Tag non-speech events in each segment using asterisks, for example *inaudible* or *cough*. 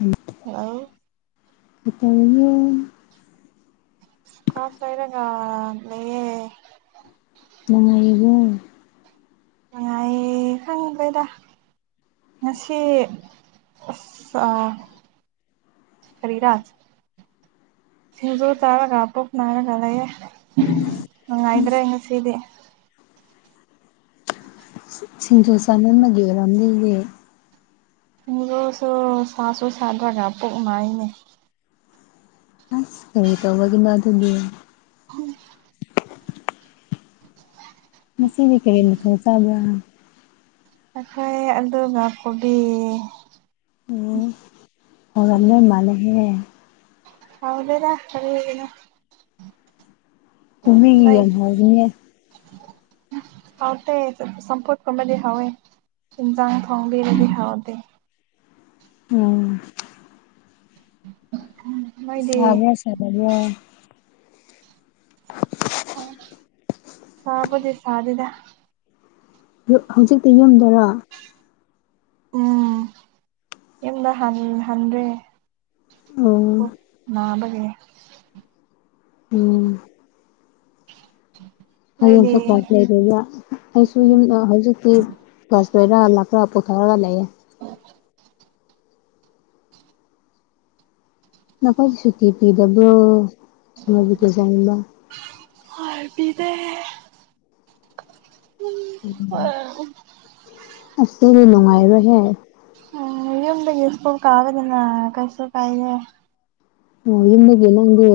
ꯎꯝ hello ꯏꯇꯅ ꯀꯥꯁ ꯂꯩꯔꯒ ꯂꯩꯌꯦ ꯅꯨꯡꯉꯥꯏꯔꯤꯕ‌ꯣ ꯅꯨꯉꯥꯏꯌ‌ꯦ ꯈꯪꯗ‌ꯦꯗ ꯉꯁꯤ ꯑꯁ ꯑ ꯍꯔꯤꯔꯥꯖꯖ ꯇꯔꯒ ꯄꯨꯅꯔꯒꯂꯦ ꯎ ꯅꯨꯉꯥꯏꯒꯔ‌ꯦ ꯉꯁꯤꯗꯤ ꯁꯤꯁꯤꯡꯖꯨ ꯆꯃꯟꯕꯒꯤ ꯑꯣꯏꯔꯝꯅꯤꯌ‌ꯦ ꯃꯨꯔ‌ꯣꯁꯨ ꯁꯥꯁꯨ ꯁꯥꯗ꯭ꯔꯒ ꯄꯨꯛ ꯅꯥꯏꯌ‌ꯦꯅꯦ *unintelligible* ꯇꯧꯕꯒꯤꯗ ꯑꯗꯨꯒꯤ ꯍꯨꯝ ꯉꯁꯤꯗꯤ ꯀꯔꯤꯅ ꯃꯊ‌ꯦꯜ ꯆꯥꯕ꯭ꯔꯥ ꯉꯁꯥꯏ ꯑꯂꯨꯒ ꯒ ꯀꯣꯕꯤ *unintelligible* ꯃꯥꯜꯂ‌ꯦꯍꯦ ꯍꯥꯎꯗ‌ꯦꯗ ꯀꯔꯤꯅ ꯀꯣꯕꯤꯒꯤ ꯏ ꯌꯥꯝ ꯍꯥꯎꯕꯅꯦ ꯍꯥꯎꯇ‌ꯦ ꯆꯝꯐꯨꯠ ꯀꯨꯕꯗꯤ ꯍꯥꯎꯋ‌ꯦ ꯏꯟꯖꯥꯡ ꯐꯣꯡꯕꯤꯔꯗꯤ ꯍꯧꯎꯗꯤ ꯎꯝ ꯅꯣꯏꯗꯤ ꯁꯥꯕꯔꯥ ꯁꯗꯕꯔ‌ꯣ ꯁꯥꯕꯨꯗꯤ ꯁꯥꯗ‌ꯦꯗ ꯍꯧꯖꯤꯛꯇꯤ ꯌꯨꯝꯗꯔꯣ ꯎꯝ ꯌꯨꯝꯗ ꯍꯟ ꯍꯟꯗ꯭ꯔꯦ ꯎꯝ ꯅꯥꯕꯒꯤ ꯎꯝ *inaudible* ꯍꯌꯦꯡꯁꯨ ꯀ꯭ꯂꯥꯁ ꯂꯩꯇꯕꯔꯥ ꯑꯩꯁꯨ ꯌꯨꯝ ꯍꯧꯖꯤꯛꯇꯤ ꯐꯁꯦꯔ ꯂꯥꯛꯄꯔ ꯄꯨꯊꯧꯔꯒ ꯂꯩꯌꯦ ꯅꯈꯣꯏꯗꯤ ꯁꯨꯇꯤ ꯄꯤꯗꯕ꯭ꯔꯣ ꯁꯣꯏꯕꯨ ꯀꯦ ꯆꯥꯅꯤꯡꯕ ꯍꫭꯏ ꯄꯤꯗꯦ ꯑꯁꯤꯗꯤ ꯅꯨꯡꯉꯥꯏꯔꯣꯏꯍꯦ ꯎ ꯌꯨꯝꯗꯒꯤ ꯏꯁ‍꯭ꯀꯨ ꯀꯥꯕꯅꯤꯅ ꯀꯩꯁꯨ ꯀꯥꯏꯗꯦ ꯑꯣ ꯌꯨꯝꯗꯒꯤ ꯅꯪꯗꯤ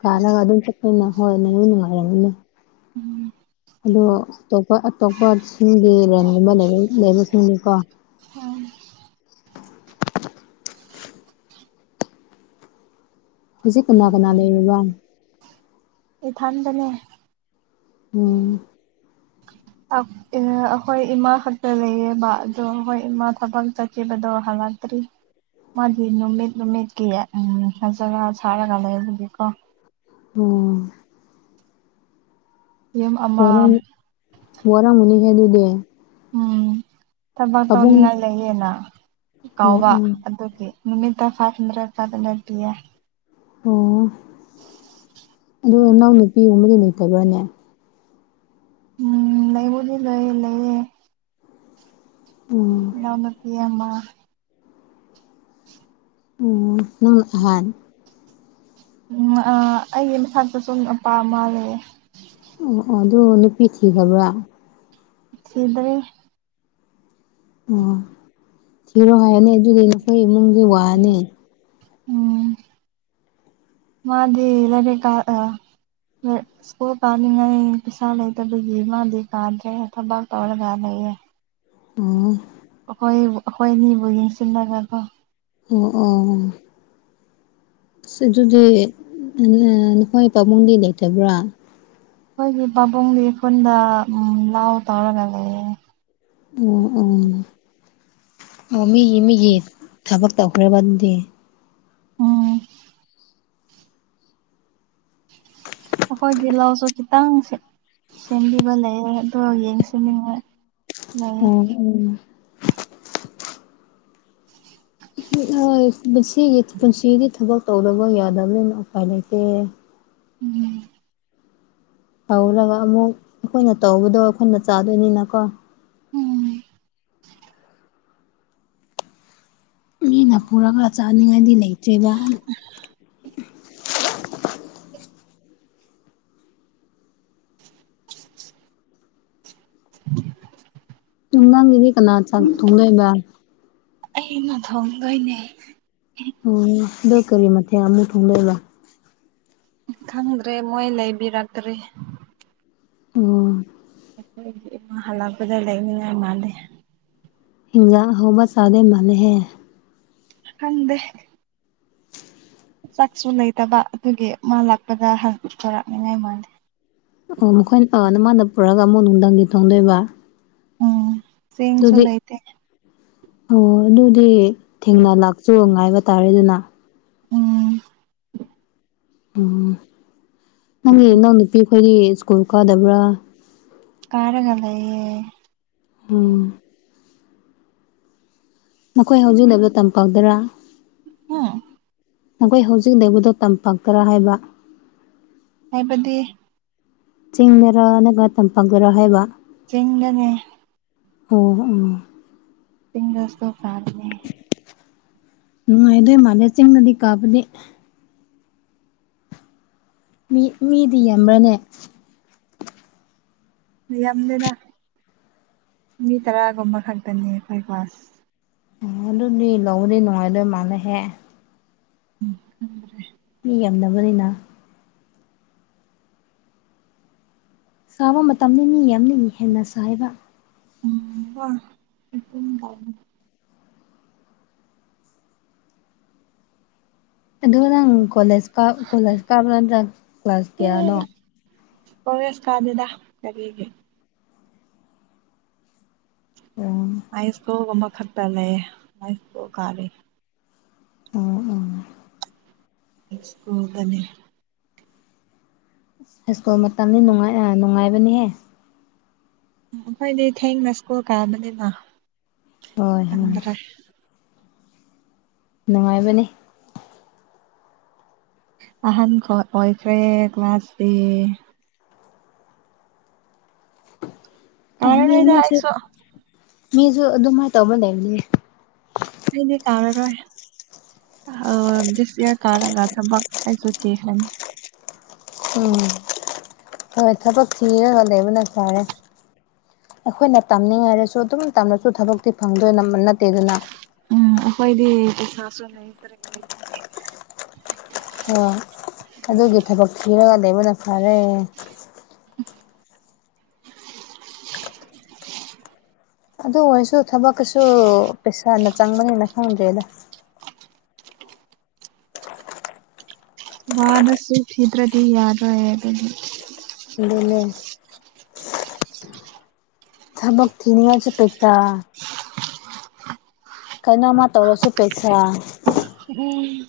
ꯀꯥꯔꯒ ꯑꯗꯨꯝ ꯆꯠꯄꯅ ꯍꯣꯏ ꯅꯪꯣꯏ ꯅꯨꯡꯉꯥꯏꯔꯝꯃꯤꯅꯦ ꯑꯣ ꯑꯇꯣꯞꯄ ꯑꯇꯣꯞꯄꯁꯤꯡꯒꯤ ꯔꯟꯒꯨꯝꯕ ꯂꯩꯕꯁꯤꯡꯅꯤꯀꯣ *unintelligible* ꯍꯧꯖꯤꯛ ꯀꯅꯥ ꯀꯅꯥ ꯂꯩꯔꯤꯕ *unintelligible* ꯏꯊꯟꯗꯅꯦ ꯎꯝ *unintelligible* ꯑꯩꯈꯣꯏ ꯏꯃꯥ ꯈꯛꯇ ꯂꯩꯌꯦꯕ ꯑꯗꯣ ꯑꯩꯈꯣꯏ ꯏꯃꯥ ꯊꯕꯛ ꯆꯠꯈꯤꯕꯗꯣ ꯍꯜꯂꯛꯇ꯭ꯔꯤ ꯃꯥꯗꯤ ꯅꯨꯃꯤꯠ ꯅꯨꯃꯤꯠꯀꯤ *unintelligible* ꯂꯩꯕꯒꯤꯀꯣ ꯎꯝ ꯌꯨꯝ ꯑꯃ ꯋꯥꯔꯝ ꯋꯥꯔꯝꯒꯅꯤ ꯍꯦ ꯑꯗꯨꯗꯤ ꯎꯝ ꯊꯕꯛ ꯄꯥꯕꯨꯡ ꯇꯧꯅꯤꯡꯉꯥꯏ ꯂꯩꯌꯦꯅ ꯑꯣ ꯀꯥꯎꯕ ꯑꯣ ꯑꯗꯨꯒꯤ ꯅꯨꯃꯤꯠꯇ *unintelligible* ꯄꯤꯌꯦ ꯑꯣ ꯑꯗꯨꯒ ꯅꯪ ꯅꯨꯄꯤꯒꯨꯝꯕꯗꯤ ꯂꯩꯇꯕ꯭ꯔꯥꯅꯦ ꯎꯝ ꯂꯩꯕꯨꯗꯤ ꯂꯩꯌꯦ ꯂꯩꯌꯦ ꯎꯝ ꯏꯅꯥꯎꯅꯨꯄꯤ ꯑꯃ ꯎꯝ ꯅꯪꯅ ꯑꯍꯟ ꯎꯝ ꯑ ꯑꯩꯒꯤ ꯃꯊꯛꯇ ꯁꯨ ꯅꯨꯄꯥ ꯑꯃ ꯂꯩꯌꯦ ꯑꯣ ꯑꯣ ꯑꯗꯨ ꯅꯨꯄꯤ ꯊꯤꯈꯕ꯭ꯔꯥ ꯊꯤꯗ꯭ꯔꯤ ꯑꯣ ꯊꯤꯔꯣ ꯍꯥꯏꯌꫭꯅꯦ ꯑꯗꯨꯗꯤ ꯅꯈꯣꯏ ꯏꯃꯨꯡꯒꯤ ꯋꯥꯅꯤ ꯎꯝ ꯃꯥꯗꯤ ꯂꯥꯏꯔꯤꯛ ꯀꯥ ꯑ *unintelligible* ꯏꯁ꯭ꯀꯨꯜ ꯀꯥꯅꯤꯉꯩ ꯄꯩꯁꯥ ꯂꯩꯇꯕꯒꯤ ꯃꯥꯗꯤ ꯀꯥꯗ꯭ꯔꯦ ꯊꯕꯛ ꯇꯧꯔꯒꯥꯟ ꯂꯩꯌꯦ ꯎꯝ ꯑꯩꯈꯣꯏꯕꯨ ꯑꯩꯈꯣꯏ ꯑꯅꯤꯕꯨ ꯌꯦꯡꯁꯤꯜꯂꯒꯀꯣ ꯑꯣ ꯑꯣ ꯑꯁ ꯑꯗꯨꯗꯤ *unintelligible* ꯅꯈꯣꯏ ꯄꯥꯕꯨꯡꯗꯤ ꯂꯩꯇꯕ꯭ꯔꯥ ꯑꯩꯈꯣꯏꯒꯤ ꯄꯥꯕꯨꯡꯒꯤ ꯈꯨꯨꯟꯗ ꯂꯥꯎ ꯇꯧꯔꯒ ꯂꯩꯌꯦ ꯑꯣ ꯑꯣ ꯑꯣ ꯃꯤꯒꯤ ꯃꯤꯒꯤ ꯊꯕꯛ ꯇꯧꯈ꯭ꯔꯕ ꯑꯗꯨꯗꯤ ꯎꯝ ꯑꯩꯈꯣꯏꯒꯤ ꯂꯥꯎꯁꯨ ꯈꯤꯇꯪꯁꯦ ꯁꯦꯝꯕꯤꯕ ꯂꯩꯌꯦ ꯑꯗꯨ ꯌꯦꯡꯁꯤꯟ ꯅꯤꯉꯥꯏ ꯑꯣ ꯎꯝ *unintelligible* ꯄꯨꯟꯁꯤꯒꯤ ꯊꯕꯛ ꯇꯧꯗꯕ ꯌꯥꯗꯕꯅꯤꯅ ꯎꯄꯥꯏ ꯂꯩꯇꯦ ꯎꯝ ꯇꯧꯔꯒ ꯑꯃꯨꯛ ꯑꯩꯈꯣꯏꯅ ꯇꯧꯕꯗꯣ ꯑꯩꯈꯣꯏꯅ ꯆꯥꯗꯣꯏꯅꯤꯅꯀꯣ ꯎꯝ ꯃꯤꯅ ꯄꯨꯔꯒ ꯆꯥꯅꯤꯡꯉꯥꯏꯗꯤ ꯂꯩꯇ꯭ꯔꯦꯔꯤꯕ ꯇꯨ ꯅꯪꯒꯤꯗꯤ ꯀꯅꯥ ꯆꯥꯛ ꯊꫭꯡꯗꫭꯏꯕ ꯑꯩꯩꯅ ꯊꯣꯡꯗꯣꯏꯅꯦ ꯑꯣ ꯑꯗꯣ ꯀꯔꯤ ꯃꯊꯦꯡ ꯑꯃꯨꯛ ꯊꯣꯡꯗꯣꯏꯕ ꯈꯪꯗ꯭ꯔꯦ ꯃꯣꯏ ꯂꯩꯕꯤꯔꯛꯇ꯭ꯔꯤ ꯑꯣ ꯑꯩꯈꯣꯏꯒꯤ ꯏꯃꯥ ꯍꯜꯂꯛꯄꯗ ꯂꯛꯅꯤꯡꯉꯥꯏ ꯃꯥꯜꯂꯤ ꯍꯤꯟꯖꯥꯡ ꯑꯍꯧꯕ ꯆꯥꯗꯩ ꯃꯥꯥꯟꯅꯩꯍꯦ ꯍꯪꯗꯦ ꯆꯥꯛꯁꯨ ꯂꯩꯇꯕ ꯑꯗꯨꯒꯤ ꯃꯥ ꯂꯥꯛꯄꯗ ꯍꯪ ꯍꯔꯛꯅꯤꯉꯥꯏ ꯃꯥꯥꯜꯂꯦ ꯑꯣ ꯅꯈꯣꯏꯅ ꯑ ꯅꯃꯥꯟꯗ ꯄꯨꯔꯛꯑꯒ ꯑꯃꯨꯛ ꯅꯧꯅ ꯊꯣꯡꯗꯣꯏꯕ ꯎꯝ ꯁꯤꯡꯁꯨ ꯑꯗꯨꯗꯤ ꯂꯩꯇꯦ ꯑꯣ ꯑꯗꯨꯗꯤ ꯊꯦꯡꯅ ꯂꯥꯛꯆꯨ ꯉꯥꯏꯕ ꯇꯥꯔꯦꯅꯦ ꯅꯪ ꯎꯝ ꯎꯝ ꯅꯪ ꯒꯤ ꯏꯅꯥꯎ ꯅꯨꯨꯄꯤꯈꯣꯏꯗꯤ ꯁ꯭ꯀꯨꯜ ꯀꯥꯗꯕ꯭ꯔꯥ ꯀꯥꯔꯒ ꯂꯩꯌꯦ ꯎꯝ ꯃꯈꯣꯏ ꯍꯧꯖꯤꯛ ꯂꯩꯕ ꯇꯝꯄꯥꯛꯗꯔꯥ ꯍꯨꯝ ꯅꯈꯣꯏ ꯍꯧꯖꯤꯛ ꯂꯩꯕꯗꯣ ꯇꯝꯄꯥꯛꯇꯔꯥ ꯍꯥꯏꯕ ꯍꯥꯏꯕꯗꯤ ꯆꯤꯡꯗꯔ ꯅꯠꯇ꯭ꯔꯒ ꯇꯝꯄꯥꯛꯇꯔ ꯍꯥꯏꯕ ꯆꯤꯡꯗꯅꯦ ꯑꯣ ꯎꯝ ꯆꯤꯡꯗ ꯁ꯭ꯀꯨꯜ ꯀꯥꯕꯅꯦ ꯅꯨꯡꯉꯥꯏꯗꯣꯏ ꯃꯥꯂꯦ ꯆꯤꯡꯅꯗꯤ ꯀꯥꯕꯗꯤ ꯃꯤ ꯃꯤꯗꯤ ꯌꯥꯝꯕ꯭ꯔꯥꯅꯦ ꯌꯥꯝꯗꯦꯗ ꯃꯤ ꯇꯔꯥꯒꯨꯝꯕ ꯈꯛꯇꯅꯦ ꯑꯩꯈꯣꯏ ꯀ꯭ꯂꯥꯁ ꯑꯣ ꯑꯗꯨꯗꯤ ꯅꯨꯡꯕꯨꯗꯤ ꯅꯨꯡꯉꯥꯏꯗꯣꯏ ꯃꯥꯜꯂꯦꯍꯦ ꯎꯝ *unintelligible* ꯃꯤ ꯌꯥꯝꯅꯕꯅꯤꯅ ꯁꯥꯕ ꯃꯇꯝꯅꯤ ꯃꯤ ꯌꯥꯝꯅꯤ ꯍꯦꯟꯅ ꯁꯥꯏꯌꯦꯕ ꯎꯝ ꯍꯣꯏ *unintelligible* ꯑꯗꯨꯒ ꯅꯪ ꯀꯣꯂꯦꯖ ꯀꯥ ꯀꯣꯂꯦꯖ ꯀꯥꯕ ꯅꯠꯇ꯭ꯔꯥ ꯀ꯭ꯂꯥꯁ ꯀꯌꯥꯅꯣ ꯀꯣꯂꯦꯖ ꯀꯥꯗꯦꯗꯥ ꯀꯔꯤꯒꯤ ꯎꯝ ꯍꯥꯏꯁ꯭ꯀꯨꯜꯒꯨꯝꯕ ꯈꯛꯇ ꯂꯩꯌꯦ ꯍꯥꯏꯁ꯭ꯀꯨꯜ ꯀꯥꯕꯒꯤ ꯎꯝ ꯎꯝ ꯁ꯭ꯀꯨꯜꯗꯅꯦ ꯍꯥꯏꯁ꯭ꯀꯨꯜ ꯃꯇꯝꯅꯤ ꯅꯨꯡꯉꯥꯏ ꯑ ꯅꯨꯡꯉꯥꯏꯕꯅꯤꯍꯦ ꯑ ꯑꯩꯈꯣꯏꯗꯤ ꯊꯦꯡꯅ ꯁ꯭ꯀꯨꯜ ꯀꯥꯕꯅꯤꯅ ꯍꯣꯏ ꯍꯡ ꯍꯟꯗ꯭ꯔꯛ ꯅꯨꯡꯉꯥꯏꯕꯅꯤ ꯑꯍꯟ ꯈꯣ ꯑꯣꯏꯈ꯭ꯔꯦ ꯀ꯭ꯂꯥꯁꯇꯤ ꯑꯦꯍ ꯃꯤ ꯀꯥꯔꯔꯣꯏꯗ ꯑꯃꯤꯁꯨ ꯑꯩꯁꯨ ꯃꯤꯁꯨ ꯑꯗꯨꯃꯥꯏꯅ ꯇꯧꯕ ꯂꯩꯕꯅꯦ ꯑꯩꯗꯤ ꯀꯥꯔꯔꯣꯏ ꯑ ꯗꯤꯁꯌꯥꯔ ꯀꯥꯔꯒ ꯊꯕꯛ ꯑꯩꯁꯨ ꯊꯤꯈꯔꯅꯤ ꯎꯝ ꯍꯣꯏ ꯊꯕꯛ ꯊꯤꯔꯒ ꯂꯩꯕ ꯅ ꯐꯔꯦ ꯑꯩꯈꯣꯏꯅ ꯇꯝꯅꯤꯡꯉꯥꯏꯔꯁꯨ ꯑꯗꯨꯝ ꯇꯝꯔꯁꯨ ꯊꯕꯛꯇꯤ ꯐꯪꯗꯣꯏꯅꯝꯕ ꯅꯠꯇꯦꯗꯅ ꯎꯝ ꯑꯈꯣꯏꯗꯤ ꯄꯩꯁꯥꯁꯨ ꯂꯩꯇ꯭ꯔꯦ ꯑꯩꯈꯣꯏꯗꯤ ꯍꯣꯏ ꯑꯗꯨꯒꯤ ꯊꯕꯛ ꯊꯤꯔꯒ ꯂꯩꯕꯅ ꯐꯔꯦ ꯑꯗꯨ ꯑꯣꯏꯔꯁꯨ ꯊꯕꯛꯀꯁꯨ ꯄꯩꯁꯥꯅ ꯆꯪꯕꯅꯤꯅ ꯈꯪꯗ꯭ꯔꯦꯗ ꯋꯥꯔꯁꯨ ꯊꯤꯗ꯭ꯔꯗꯤ ꯌꯥꯗ꯭ꯔꯦ ꯑꯗꯨꯒꯤ ꯑꯗꯨꯅꯦ ꯊꯕꯛ ꯊꯅꯤꯉꯥꯏꯁꯨ ꯄꯩꯁꯥ ꯀꯩꯅꯣꯝꯃ ꯇꯧꯔꯁꯨ ꯄꯩꯁꯥ ꯎꯝ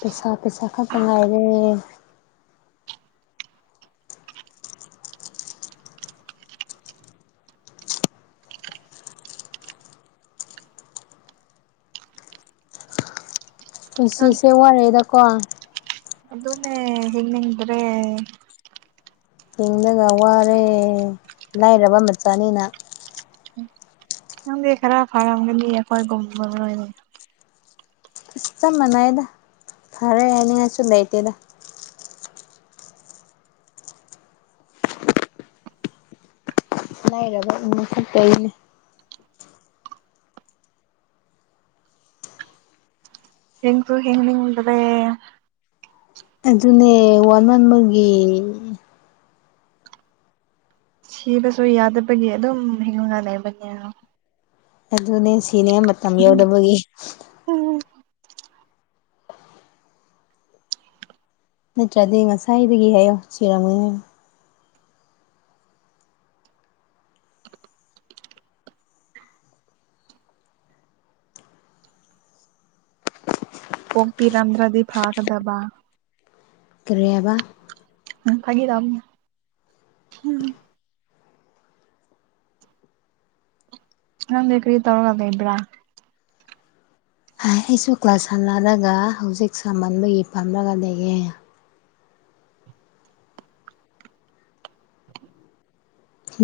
ꯄꯩꯁꯥ ꯄꯩꯁꯥ ꯈꯛꯇꯪꯉꯥꯏꯔꯦ ꯅꯪ ꯄꯨꯟꯁꯤꯁꯦ ꯋꯥꯔꯦꯗꯀꯣ ꯑꯗꯨꯅꯦ ꯍꯤꯅꯤꯡ ꯗꯔꯦ ꯍꯤꯕꯗ ꯋꯥꯔꯦ ꯂꯥꯏꯔꯕ ꯃꯆꯥꯅꯤꯅ ꯌꯥꯝꯗꯤ ꯈꯔ ꯐꯔꯝꯒꯅꯤꯑꯩꯈꯣꯏꯒꯨꯝꯕ ꯆꯞ ꯃꯥꯟꯅꯩꯗ ꯐꯔꯦ ꯍꯥꯏꯅꯤꯡꯉꯥꯏꯁꯨ ꯂꯩꯇꯦꯗ ꯂꯩꯥꯏꯔꯕ ꯎ ꯀꯩꯅꯦ ꯍꯤꯟ ꯁꯨ ꯍꯤꯟ ꯅꯤꯡꯗꯔꯦ ꯑꯗꯨꯅꯦ ꯋꯥꯟ ꯃꯟ ꯕꯒꯤ ꯁꯤꯕꯁꯨ ꯌꯥꯗꯕꯒꯤ ꯑꯗꯨꯝ ꯍꯤꯡꯅ ꯂꯩꯕꯅꯦ ꯑꯗꯨꯅꯦ ꯁꯤꯅꯤꯉꯥꯢ ꯃꯇꯝ ꯌꯧꯗꯕꯒꯤ ꯎꯝ ꯅꯠꯇ꯭ꯔꯗꯤ ꯉꯁꯥꯏꯗꯒꯤ ꯍꯥꯏꯌꯣ ꯆꯤꯔꯝꯒꯣꯏ ꯍꯥꯏ ꯄꯣꯝꯄꯤꯔꯝꯗ꯭ꯔꯗꯤ ꯐꯥꯒꯗꯕ ꯀꯔꯤ ꯍꯥꯏꯕ ꯐꯒꯤꯇꯧꯅꯤ ꯅꯡ ꯗꯤ ꯀ꯭ꯔꯤ ꯇꯔꯒ ꯏꯕ꯭ꯔꯥ ꯍꯥꯏ ꯑꯩꯁꯨ ꯀ꯭ꯂꯥꯁ ꯍꯜꯂꯜꯂꯒ ꯍꯧꯖꯤꯛ ꯁꯍꯟꯕꯒꯤ ꯐꯝꯂꯒ ꯂꯩꯌꯦ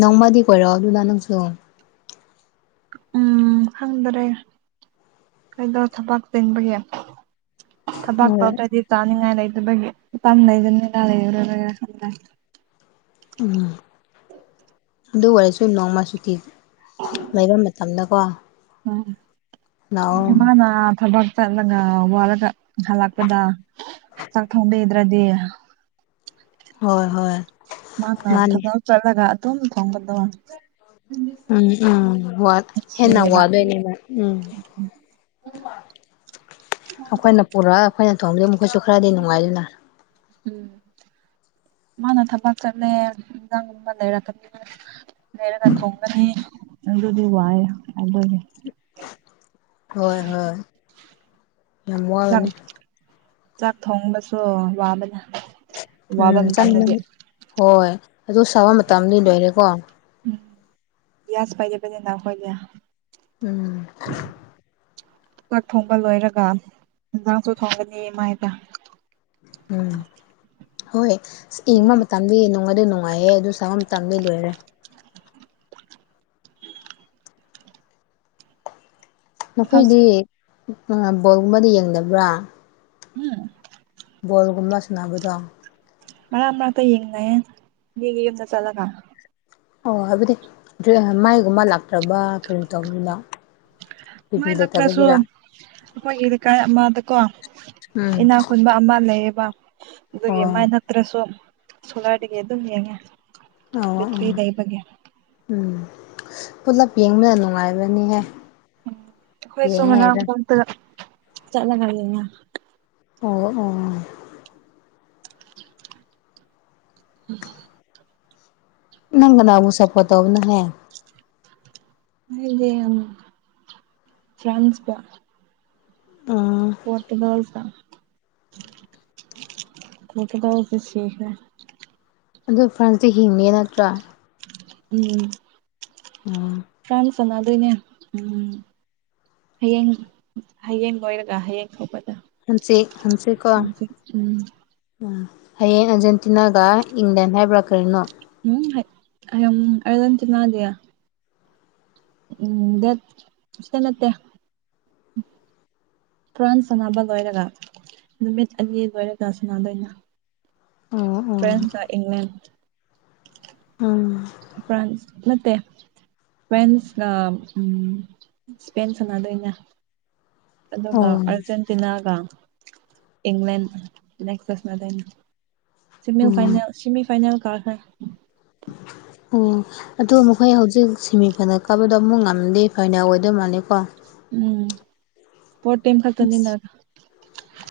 ꯅꯣꯡꯃꯗꯤ ꯀꯣꯏꯔꯛꯑꯣ ꯑꯗꯨꯅ ꯅꯪꯁꯨ ꯎ ꯈꯪꯗꯔꯦ ꯀꯩꯗꯧ ꯊꯕꯛ ꯆꯤꯡꯕꯒꯤ ꯊꯕꯛ ꯍꯣꯏ ꯇꯧꯗ꯭ꯔꯗꯤ ꯆꯥꯅꯤꯡꯉꯥꯏ ꯂꯩꯗꯕꯒꯤ ꯏꯝ ꯂꯩꯗꯅꯂꯥ ꯂꯩꯔꯔꯣꯏꯕꯒꯔꯥ ꯈꯪ ꯎꯝ ꯑꯗꯨ ꯑꯣꯏꯔꯁꯨ ꯅꯣꯡꯃ ꯆꯨꯇꯤ ꯂꯩꯐꯝ ꯇꯝꯅꯀꯣ ꯎꯝ ꯏꯃꯥꯅꯊꯕꯛ ꯆꯠꯂꯒ ꯋꯥꯂꯒ ꯍꯜꯂꯛꯄꯗ ꯆꯥꯛ ꯊꯣꯡꯕꯤꯗ꯭ꯔꯗꯤ ꯍꯣꯏ ꯍꯣꯏ ꯃꯥꯅ ꯃꯥꯅꯦ ꯊꯕꯛ ꯆꯠꯂꯒ ꯑꯗꯨ ꯝ ꯊꯣꯡꯒꯗꯣ ꯎꯝ ꯎꯝ ꯋꯥꯠ ꯍꯦꯟꯅ ꯅꯨꯡꯁꯤꯌꯦꯕ ꯋꯥꯗꯣꯏꯅꯦꯕ ꯎꯝ ꯑꯩꯈꯣꯏꯅ ꯄꯨꯔꯒ ꯑꯩꯈꯣꯏꯅ ꯊꯣꯡꯗꯣꯏꯕ ꯃꯈꯣꯏꯁꯨ ꯈꯔꯗꯤ ꯅꯨꯡꯉꯥꯏꯗꯨꯅ ꯎꯝ ꯃꯥꯅ ꯊꯕꯥꯛ ꯆꯠꯂꯦ ꯏꯟꯖꯥꯡꯒꯨꯝꯕ ꯂꯩꯔꯛꯀꯅꯤꯅ ꯂꯩꯔꯒ ꯊꯣꯡꯒꯅꯤ ꯑꯗꯨꯗꯤ ꯋꯥꯏꯑꯦ ꯍꯥꯏꯕꯒꯤ ꯍꯣꯏ ꯍꯣꯏ ꯌꯥꯝ ꯋꯥꯒꯅꯤ ꯆꯥꯛ ꯊꯣꯡꯕꯁꯨ ꯋꯥꯕꯅ ꯋꯥꯕ ꯎꯝ ꯆ ꯃꯇꯝꯗꯗꯤ ꯍꯣꯏ ꯑꯗꯨ ꯁꯥꯕ ꯃꯇꯝꯗꯤ ꯂꯣꯏꯔꯦꯀꯣ ꯎ ꯌꯥꯖ ꯄꯥꯏꯗ ꯄꯥꯏ ꯅꯈꯣꯏꯗ ꯎꯝ ꯆꯥꯛ ꯊꯣꯡꯕ ꯂꯣꯏꯔꯒ ꯏꯟꯖꯥꯡꯁꯨ ꯊꯣꯡꯒꯅꯤꯃꯥꯏꯗ ꯎꯝ ꯍꯣꯏ ꯏ ꯇꯝꯕꯤꯌꯦ ꯅꯨꯡꯃꯗꯤ ꯅꯨꯡꯉꯥꯏꯍꯦ ꯑꯗꯨ ꯁꯥꯕ ꯇꯝꯕꯤ ꯂꯣꯏꯔꯦ ꯅꯈꯣꯏꯗꯤ ꯍꯧꯖꯤꯛ ꯕꯣꯜꯒꯨꯝꯕꯗꯤ ꯌꯦꯡꯗꯕ꯭ꯔꯥ ꯍ ꯕꯣꯜꯒꯨꯝꯂ ꯁꯅꯥꯗꯦꯗꯥ ꯃꯔꯛ ꯃꯔꯛꯇ ꯌꯦꯡꯅꯌꯦ ꯃꯤꯒꯤ ꯌꯨꯝꯗ ꯆꯠꯂꯒ ꯑꯣ ꯍꯥꯏꯕꯗꯤ ꯃꯥꯏꯒꯨꯝꯕ ꯂꯥꯛꯇ꯭ꯔꯕ ꯀꯔꯤ ꯇꯧꯕꯅꯣ ꯃꯥꯏ ꯇꯤꯚꯤ ꯂꯥꯛꯄ꯭ꯔꯁꯨ ꯂꯩꯇꯕꯒꯤꯔ ꯑꯩꯈꯣꯏꯒꯤ ꯂꯩꯀꯥꯏ ꯑꯃꯗꯀꯣ ꯎꯝ ꯏꯅꯥ ꯈꯨꯨꯟꯕ ꯑꯃ ꯂꯩꯌꯦꯕ ꯑꯗꯨꯒꯤ ꯑꯣ ꯃꯥꯏ ꯅꯠꯇ꯭ꯔꯁꯨꯣ ꯁꯣꯂꯥꯏꯒꯤ ꯑꯗꯨꯝ ꯌꯦꯉꯦ ꯑꯣ ꯕꯦ ꯇꯔꯤ ꯑꯣ ꯂꯩꯏꯕꯒꯤ ꯎꯝ ꯄꯨꯂꯞ ꯌꯦꯡꯕꯅ ꯅꯨꯡꯉꯥꯏꯕꯅꯤꯍꯦ ꯑꯩꯈꯣꯏꯁꯨ ꯌꯦꯡꯉꯦ ꯉꯔꯥꯡ ꯍꯥꯏꯔ ꯇꯔ ꯆꯠꯂꯒ ꯌꯦꯡꯉꯦ ꯑꯣ ꯑꯣ *inaudible* ꯅꯪ ꯀꯅꯥꯕꯨ ꯁꯄꯣꯠ ꯇꯧꯕꯅꯣ ꯍꯦ ꯑꯩꯗꯤ ꯐ꯭ꯔꯥꯥꯟꯁ ꯇ ꯑꯥ ꯄꯣꯔꯇꯨꯒꯜꯇ ꯄꯣꯔꯇꯨꯒꯜꯗꯤ ꯁꯤꯈꯔꯦ ꯑꯗꯨ ꯐ꯭ꯔꯟꯁꯇꯤ ꯍꯤꯡꯉꯦ ꯅꯠꯇ꯭ꯔꯥ ꯎꯝ ꯎꯝ ꯐꯔꯥꯟꯁ ꯁꯥꯟꯅꯗꯣꯏꯅꯦ ꯎꯝ ꯍꯌꯦꯡ ꯍꯌꯦꯡ ꯂꯣꯏꯔꯒ ꯍꯌꯦꯡ ꯊ‌ꯣꯛꯄꯗ ꯍꯪꯆꯤꯠ ꯍꯪꯆꯤꯠꯀꯣ ꯑꯗꯨ ꯎꯝ ꯍꯌꯦꯡ ꯑꯔꯖꯦꯟꯇꯤꯅꯥꯒ ꯏꯪꯂꯦꯟ ꯍꯥꯏꯕ꯭ꯔꯥ ꯀꯔꯤꯅꯣ ꯍꯌꯦꯡ ꯑꯔꯖꯦꯟꯇꯤꯅꯥꯒꯤ *unintelligible* ꯐꯔꯥꯟꯁ ꯁꯥꯟꯅꯕ ꯂꯣꯏꯔꯒ ꯅꯨꯃꯤꯠ ꯑꯅꯤ ꯂꯣꯏꯔꯒ ꯁꯥꯟꯅꯗꯣꯏꯅꯤ ꯑꯣ ꯑꯣ ꯐ꯭ꯔꯥꯟꯁ ꯀ ꯏꯪꯂꯦꯟ ꯎꯝ ꯐ꯭ꯔꯥꯟꯁ ꯅꯠꯇꯦ ꯐ꯭ꯔꯦꯟꯁꯒ ꯏꯁꯄꯦꯟꯒ ꯁꯥꯟꯅꯗꯣꯏꯅꯦ ꯑꯣ ꯑꯗꯨꯒ ꯑꯥꯔꯖꯦꯟꯇꯤꯅꯥꯒ ꯏꯪꯂꯦꯟ ꯅꯦꯛꯁꯇ ꯁꯥꯟꯅꯗꯣꯏꯅꯤ semi um final semi final ꯀꯥꯔꯈꯦ ꯑꯣ ꯑꯗꯣ ꯃꯈꯣꯏ ꯍꯧꯖꯤꯛ ꯁꯦꯃꯤ ꯐꯥꯏꯅꯦꯜ ꯀꯥꯕꯗꯣ ꯑꯃꯨꯛ ꯉꯝꯗꯤ ꯐꯥꯏꯅꯦꯜ ꯑꯣꯏꯗꯧ ꯃꯥꯜꯂꯦꯀꯣ ꯎꯝ ꯄꯣꯠ ꯇꯥꯏꯝ ꯑꯁ ꯈꯛꯇꯅꯤꯅ